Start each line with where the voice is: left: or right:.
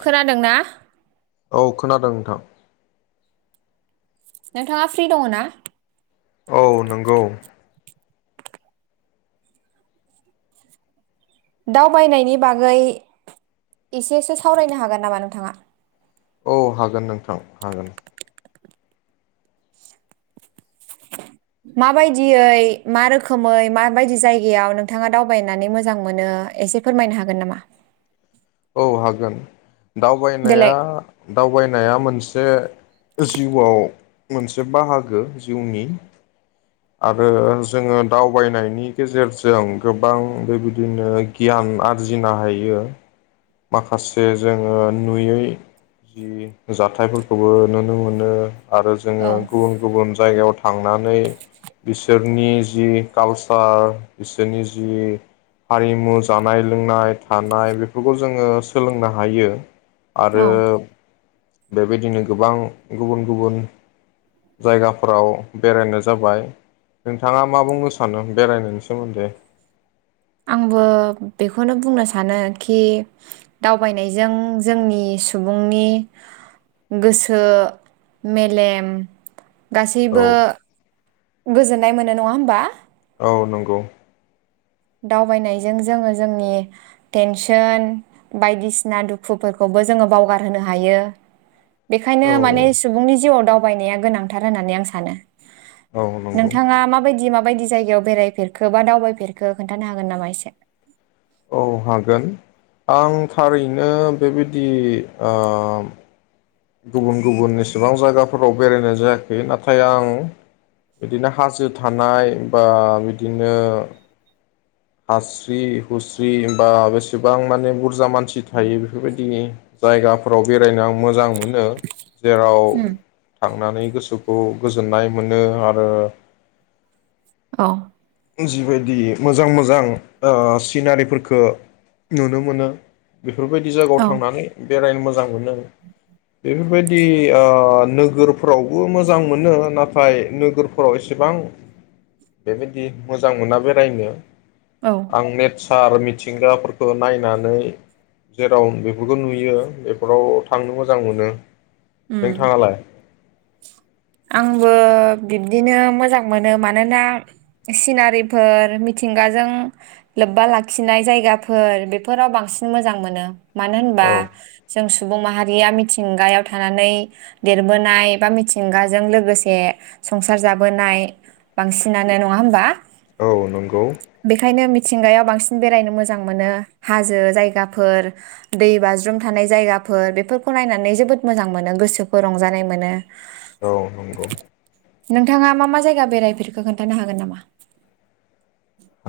right: खोनादों ना
left: औ खोनादों नोंथां
right: नोंथाङा फ्रि दङ ना।
left: औ नोंगौ
right: दावबायनायनि बागै एसेसो सावरायनो हागोन नामा नोंथाङा।
left: औ हागोन नोंथां हागोन।
right: माबायदियै मा रोखोमै माबायदि जायगायाव नोंथाङा दावबायनानै मोजां मोनो एसे फोरमायनो हागोन नामा?
left: औ हागोन
right: देलाय
left: दावबायनाया दावबायनाया मोनस। से जिउआव मोनसे बाहागो जिउनि आरो जोङो दावबायनायनि गेजेरजों गोबां बेबादिनो गियान आरजिनो हायो। माखासे जोङो नुयै जि जाथायफोरखौबो नुनो मोनो। आरो जोङो
right: औ
left: गुबुन गुबुन जायगायाव । थांनानै बिसोरनि जि कालसार बिसोरनि जि हारिमु जानाय लोंनाय थानाय बेखौ। जोङो सोलोंनो हायो आरो बेबायदिनो गोबां गुबुन गुबुन जायगाफोराव बेरायनाय जाबाय नोंथाङा मा बुंनो सानो बेरायनायनि सोमोन्दै।
right: आंबो बेखौनो बुंनो सानो खि दावबायनायजों जोंनि सुबुंनि गोसो मेलेम।
left: औ
right: गासैबो गोजोन्नाय मोनो नङा होमबा।
left: औ नंगौ
right: दावबायनायजों जोङो जोंनि टेनसन बायदिसिना दुखुफोरखौबो जोङो बावगार होनो हायो। बेखायनो
left: औ
right: माने सुबुंनि जिउ आव दाव । बायनाया गोनांथार होननानै आं सानो।
left: औ औ नंगौ
right: नोंथाङा माबायदि माब । माबायदि जायगायाव बेरायफेरखो बा दावबायफेर । खो खोन्थानो हागोन नामा एसे।
left: औ हागोन आं थारैनो बेबादि ओम। गुबुन गुबुन एसेबां जायगाफोराव बेरायनाय जायाखै नाथाय आं बिदिनो हाजो थानाय बा बिदिनो। हास्रि हुस्रि बा बेसेबां माने बुरजा मानसि थायो बेफोरबायदि जायगाफोराव बेरायनो आं मोजां मोनो। जेराव
right: उम
left: थांनानै गोसो । खौ गोजोन्नाय मोनो आरो
right: अ
left: जिबायदि मोजां मोजां सिनारिफोरखो नुनो मोनो। बेफोरबायदि जागायाव
right: औ
left: थांनानै बेरायनो मोज । जां मोनो बेफोरबायदि ओ-नोगोरफोरावबो मोजां मोनो नाथाय नोगोरफोराव एसेबां बेबाद । दि मोजां मोना बेरायनो।
right: औ
left: आं नेटस सार मिथिंगाफोरखौ नायनानै जेराव बेफोरखौ नुयो बेफोराव थांनो मोजां मोनो।
right: उम
left: नोंथाङालाय
right: आंबो बिब्दिनो मोजां मोनो मानोना सिनारिफोर मिथिंगाजों लोब्बा लाखिनाय जायगाफोर बेफोराव बांसिन मोजां मोनो। मानो होनबा
left: औ
right: जों सु बुं माहारिया मिथिंगायाव थानानै देरबोनाय बा मिथिंगा जों लोगोसे संसार जाबोनाय बांसिनानो नङा होमबा
left: औ नंगौ
right: बेखायनो मिथिंगायाव बांसिन बेरायनो मोजां मोनो हाजो जायगाफोर दै बाज्रुम थानाय जायगाफोर बेफोरखौ नायनानै जोबोद मोजां मोनो गोसोखौ रंजानाय मोनो।
left: औ नंगौ
right: नोंथाङा मा मा जायगा बेरायफेरखो खोन्थानो हागोन नामा?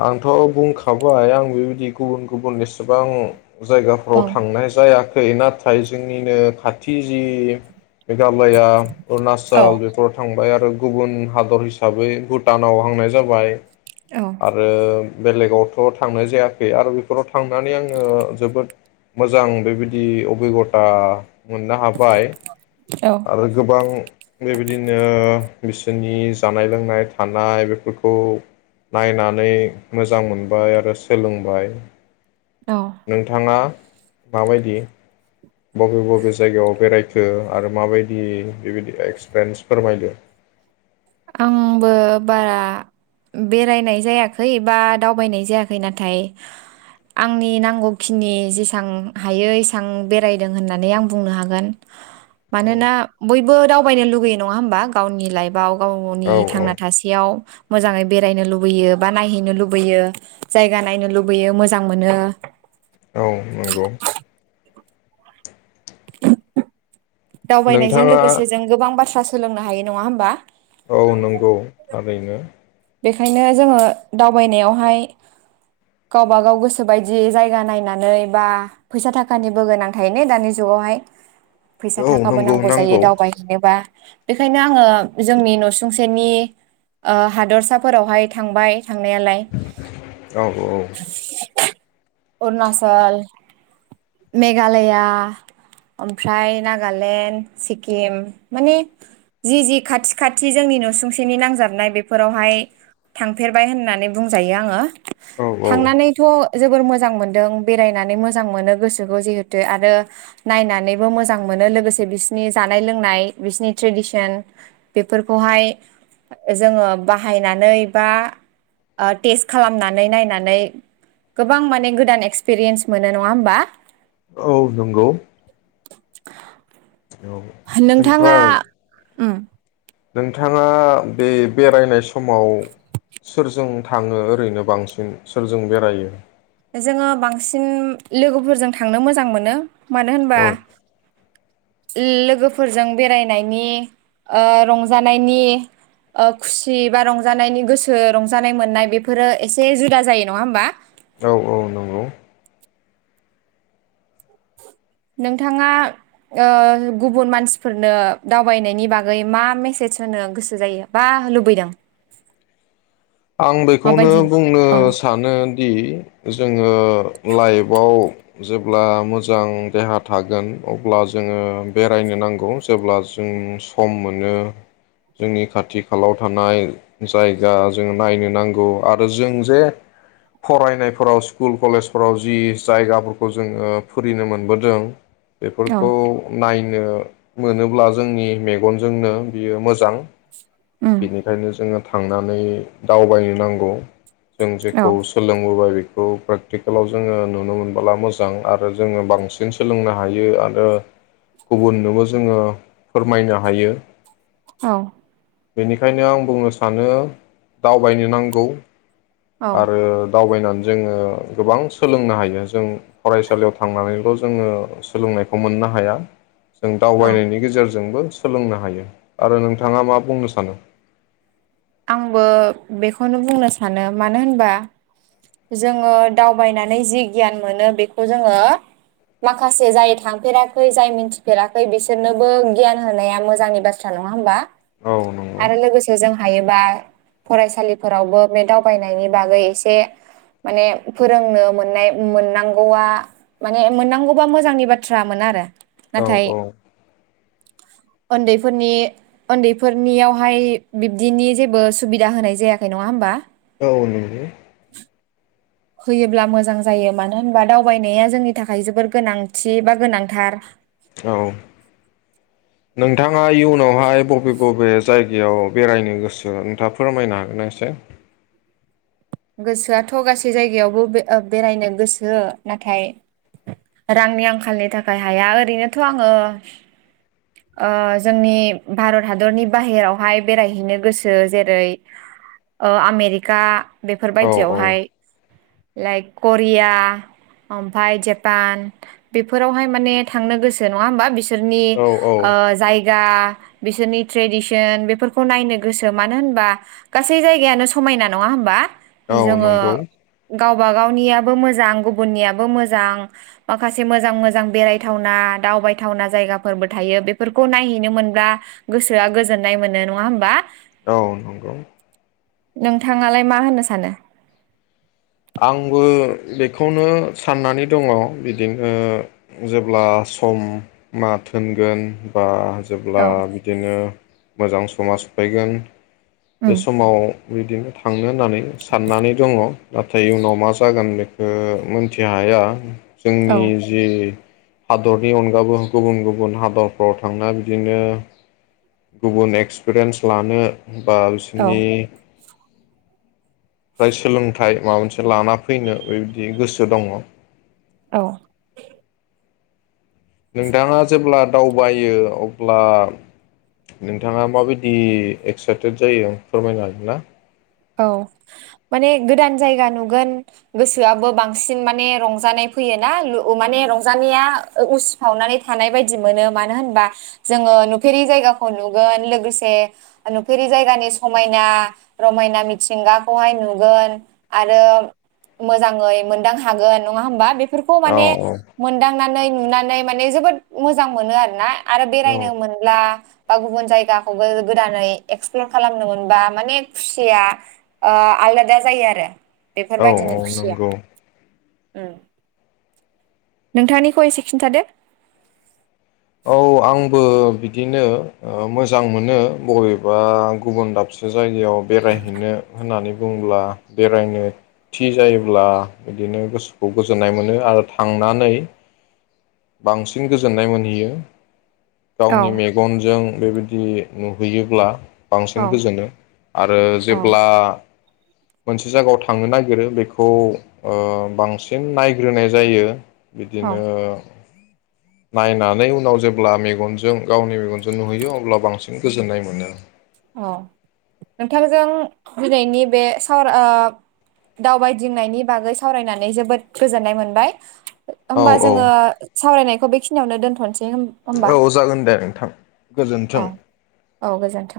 left: आंथ' बुंखाबाय आं बेबायदि गुबुन गुबुन एसेबां
right: औ
left: जायगाफोराव थांनाय जायाखै नाथाय नाथाय जोंनिनो खाथि जि मेघालया अरुणाचल बेफोराव थांबाय आरो गुबुन हादर हिसाबै भुटानाव हांनाय जाबाय। आरो बेलेगावथ' थांनाय जायाखै आरो बेफोराव थांनानै आङो जोबोद मोजां बेबायदि अभिगटा मोननो हाबाय। आरो गोबां बेबायदिनो बिसोरनि जानाय-लोंनाय थानाय बेफोरखौ नायनानै मोजां मोनबाय आरो सोलोंबाय।
right: औ
left: नोंथाङा माबायदि बबे बबे जायगायाव बेरायखो आरो माबायदि बेबायदि एक्सपिरियेन्स फोरमायदो।
right: आंबो बारा बेरायनाय जायाखै बा दावबायनाय जायाखै नाथाय आंनि नांगौखिनि जेसबां हायो एसबां बेरायदों होननानै आं बुंनो हागोन
left: औ
right: मानोना बयबो दावबायनो लुगैयो नङा हबा गावनि लाइफआव। गाव गावनि
left: औ
right: थांना थासेयाव। मोजाङै बेरायनो लुबैयो बा नायहैनो लुबैयो जायगा नायनो लुबैयो मोजां मोनो।
left: औ नंगौ।
right: दावबायनायजों
left: नोंथाङा
right: लोगोसे जों गोबां बाथ्रा सोलोंनो हायो नङा होमबा।
left: औ नंगौ। थारैनो।
right: बेखायनो जोङो दावबायनायावहाय गावबागाव गोसोोबायदि जायगा नायनानै बा फैसा थाखानिबो गोनां थाय न दानि जुगावहाय? फैसा
left: औ
right: थाखाबो
left: नंगौ
right: नांगौ जायो दावबायहैनोबा। बेनिखायनो आङो जोंनि न'सुंसेनि हाद फसाफोरावहाय थांबाय । थांनायालाय।
left: औ
right: अरुणचल, मेघालया, ओमफ्राय नागालेण्ड, सिक्किम माने जि जि खाथि खाथि जोंनि नसुंसेनि नांजाबनाय बेफोरावहाय थांफेरबाय होननानै बुंजायो आङो।
left: औ औ
right: थांनानैथ' जोबोर मोजां मोनदों बेरायनानै मोजां मोनो गोसोखौ जिहेथु आरो नायनानैबो मोजां मोनो लोगोसे बिसनि जानाय लोंनाय बिसिनि ट्रेडिसन बेफोरखौहाय जोङो बाहा यनायनानै बा टेस्ट खालामनानै नायनानै गोबां माने गोदान एक्सपिरियेन्स मोनो नङा होमबा।
left: औ नंगौ। औ ओमफ्राय
right: उम
left: नोंथाङा बे बेरायनाय समाव सोरजों थाङो ओरैनो बांसिन सोरजों बेरायो
right: जोङो बांसिन लोगोफोरजों थांनो मोजां मोनो मानो होनबा
left: औ
right: लोगोफोरजों बेरायनायनि ओ रंजानायनि खुसि बा रंजानायनि गोसो रंजानाय मोननाय बेफोरो एसे जुदा जायो नङा होमबा
left: औ औ नंगौ
right: नोंथाङा ओ गुबुन मानसिफोरनो दावबायनायनि बागै मा मेसेज होनो गोसो जायो बा लुबैदों
left: आं बेखौनो
right: माबायदि
left: बुंनो
right: औ
left: सानो दि जोङो लाइफआव जेब्ला मोजां देहा थागोन अब्ला जोङो बेरायनो नांगौ जेब्ला जों सम मोनो जोंनि खाथि खालायाव थानाय जायगा जो नायनो नांगौ आरो जों जे फरायनायफोराव स्कुल कलेजफोराव जि जायगाफोरखौ जोङो फोरिनो मोनबोदों
right: औ
left: बेफोरखौ नायनो मोनोब्ला जोंनि मेगनजोंनो बियो मोजां
right: उम
left: बेनिखायनो जोङो थांनानै दावबाय नांगौ जों
right: औ
left: जेखौ सोलोंबोबाय औ प्रेकटिकेलाव जोङो नुनो मोनबोला मोजां आरो जोङो बांसिन सोलोंनो हायो आरो गुबुननोबो जो जोङो फोरमायनो हायो
right: औ
left: बेनिखायनो आं बुंनो सानो दावबायनो नांगौ
right: औ
left: आरो दावबायना जोङो गोबां सोलोंनो हायो जों फरायसालियाव थांनानैल' जोङो सोलोंनायखौ मोननो हाया जों
right: औ
left: दावबायनायनि गेजेरजोंबो सोलोंनो हायो आरो नोंथाङा मा बुंनो सानो
right: आंबो बेखौनो बुंनो सानो मानो होनबा जोङो दावबायनानै जि गियान मोनो बेखौ जोङो माखासे जाय थांफेराखै जाय मिथिफेराखै बिसोरनोबो गियान होनाया मोजांनि बाथ्रा नङा होमबा
left: औ नंगौ
right: आरो लोगो से जों हायोबा फरायसालिफोरावबो बे दावबायनायनि बागै एसे माने फोरोंनो मोननाय मोननांगौआ माने मोननांगौबा मोजांनि बाथ्रामोन आरो
left: औ
right: नाथाय
left: औ
right: उन्दैफोरनि उन्दैफोरनियावहाय बिब्दिनि जेबो सुबिदा होनाय जायाखै नङा होमबा?
left: औ नंगौ
right: होयोब्ला मोजां जायो मानो होनबा दावबायनाया जोंनि थाखाय जोबोर गोनांथि बा गोनांथार।
left: औ नोंथाङा इयुनावहाय बबे बबे जायगायाव बेरायनो गोसो नोंथाङा फोरमायनो हागोनना एसे?
right: गोसोआथ' गासै जायगायावबो बे-बेरायनो गोसो नाथाय रांनि आंखालनि थाखाय हाया ओरैनोथ' आङो ओ जोंनि भारत हादरनि बाहेरावहाय बेरायहैनो गोसो जेरै ओ आमेरिका।
left: औ औ
right: बेफोरबायदियावहाय । लाइक करिया ओमफ्राय जापान बेफोरावहाय माने थांनो गोसो नङा होमबा बि सोरनि
left: औ औ
right: ओ जाय गा बिसोरनि ट्रेडिसन बेफोरखौ नायनो गोसो मानो होनबा गासै जायगायानो समायना नङा होनबा?
left: औ
right: जोङो
left: नंगौ
right: गाव बागावनियाबो मोजां गुबुननियाबो मोजां माखासे मोजां मोजां बेरायथावना दावबायथावना जायगाफोरबो थायो बेफोरखौ नायहैनो मोनब्ला गोसोआ गोजोननाय मोनो नङा होमबा?
left: औ नंगौ।
right: नोंथाङालाय मा होनो स सानो?
left: आंबो बेखौनो साननानै दङ बिदिनो जेब्ला सम मा थोनगोन बा जेब्ला
right: औ
left: बिदिनो मोजां समा सफैगोन बे
right: उम
left: समाव बिदिनो थांनो होननानै साननानै दङ। नाथाय इयनाव मा जागोन बेखौ मिथि हाया।
right: औ
left: जोंनि जि हादरनि अनगाबो गुबुन गुबुन हादरफ्राव थांना बिदिनो गुबुन एक्सपिरियेन्स लानो बा
right: औ
left: बिसिनि फ्राय सोलोंथाइ माबा मोनसे लाना फैनो बेबायदि गोसो दङ।
right: औ।
left: नोंथाङा जेब्ला दावबायो अब्ला नोंथाङा माबायदि एक्साइटेड जायो फोरमायनो हागोन ना?
right: औ माने गोदान जायगा नुगोन गोसोआबो बांसिन माने रंजानाय फैयोना ओ माने रंजानाया उसिफावनानै थानाय बायदि मोनो मानो होनबा जोङो नुफेरि जायगाखौ नुगोन लोगोसे नुफेरि जायगानि समायना रमायना मिथिंगाखौहाय नुगोन आरो मोजाङै मोनदां हागोन नङा होमबा बे फोरखौ
left: औ
right: माने मोनदांनानै नुनानै माने जोबोद मोजां मोनो आरोना। आरो
left: औ
right: बेरायनो मोनब्ला बा गुबुन जायगाखौबो गोदानै एक्सप्लर खालामनो मोनबा माने खुसिया ओ आलादा जायो आरो ।
left: औ औ नंगौ।
right: उम नोंथांनिखौ एसे खिन्थादो।
left: औ आं बो बिदिनो ओ मोजां मोनो बबेबा गुबुन दाबसे जायगा याव बेरायहैनो होननानै । बुंब्ला बेरायनो थि जायोब्ला बिदिनो गोसोखौ गोजोननाय मोनो आरो थांनानै बांसिन गोजोननाय मोनहैयो।
right: औ
left: गावनि मेगनजों बेबायदि नुहैयोब्ला बांसिन
right: औ
left: गोजोनो आरो
right: औ
left: जेब्ला मोनसे जायगायाव थांनो नागिरो बेखौ ओ बांसिन नायग्रोनाय जायो।
right: औ
left: बिदिनो नायनानै उनाव जेब्ला मेगनजों गावनि मेगनजों नुहैयो अब्ला बांसिन गोजोननाय मोनो।
right: अ नोंथांजों दिनैनि बे सावराय दावबायदिंनायनि बागै सावरायनानै जोबोद गोजोननाय मोनबाय।
left: औ
right: होमबा
left: औ
right: जोङो सावरायनाय खौ बेखिनियाव दोनथ'सै।
left: औ जागोन दे नोंथां गोजोनथों।
right: औ औ गोजोन्थों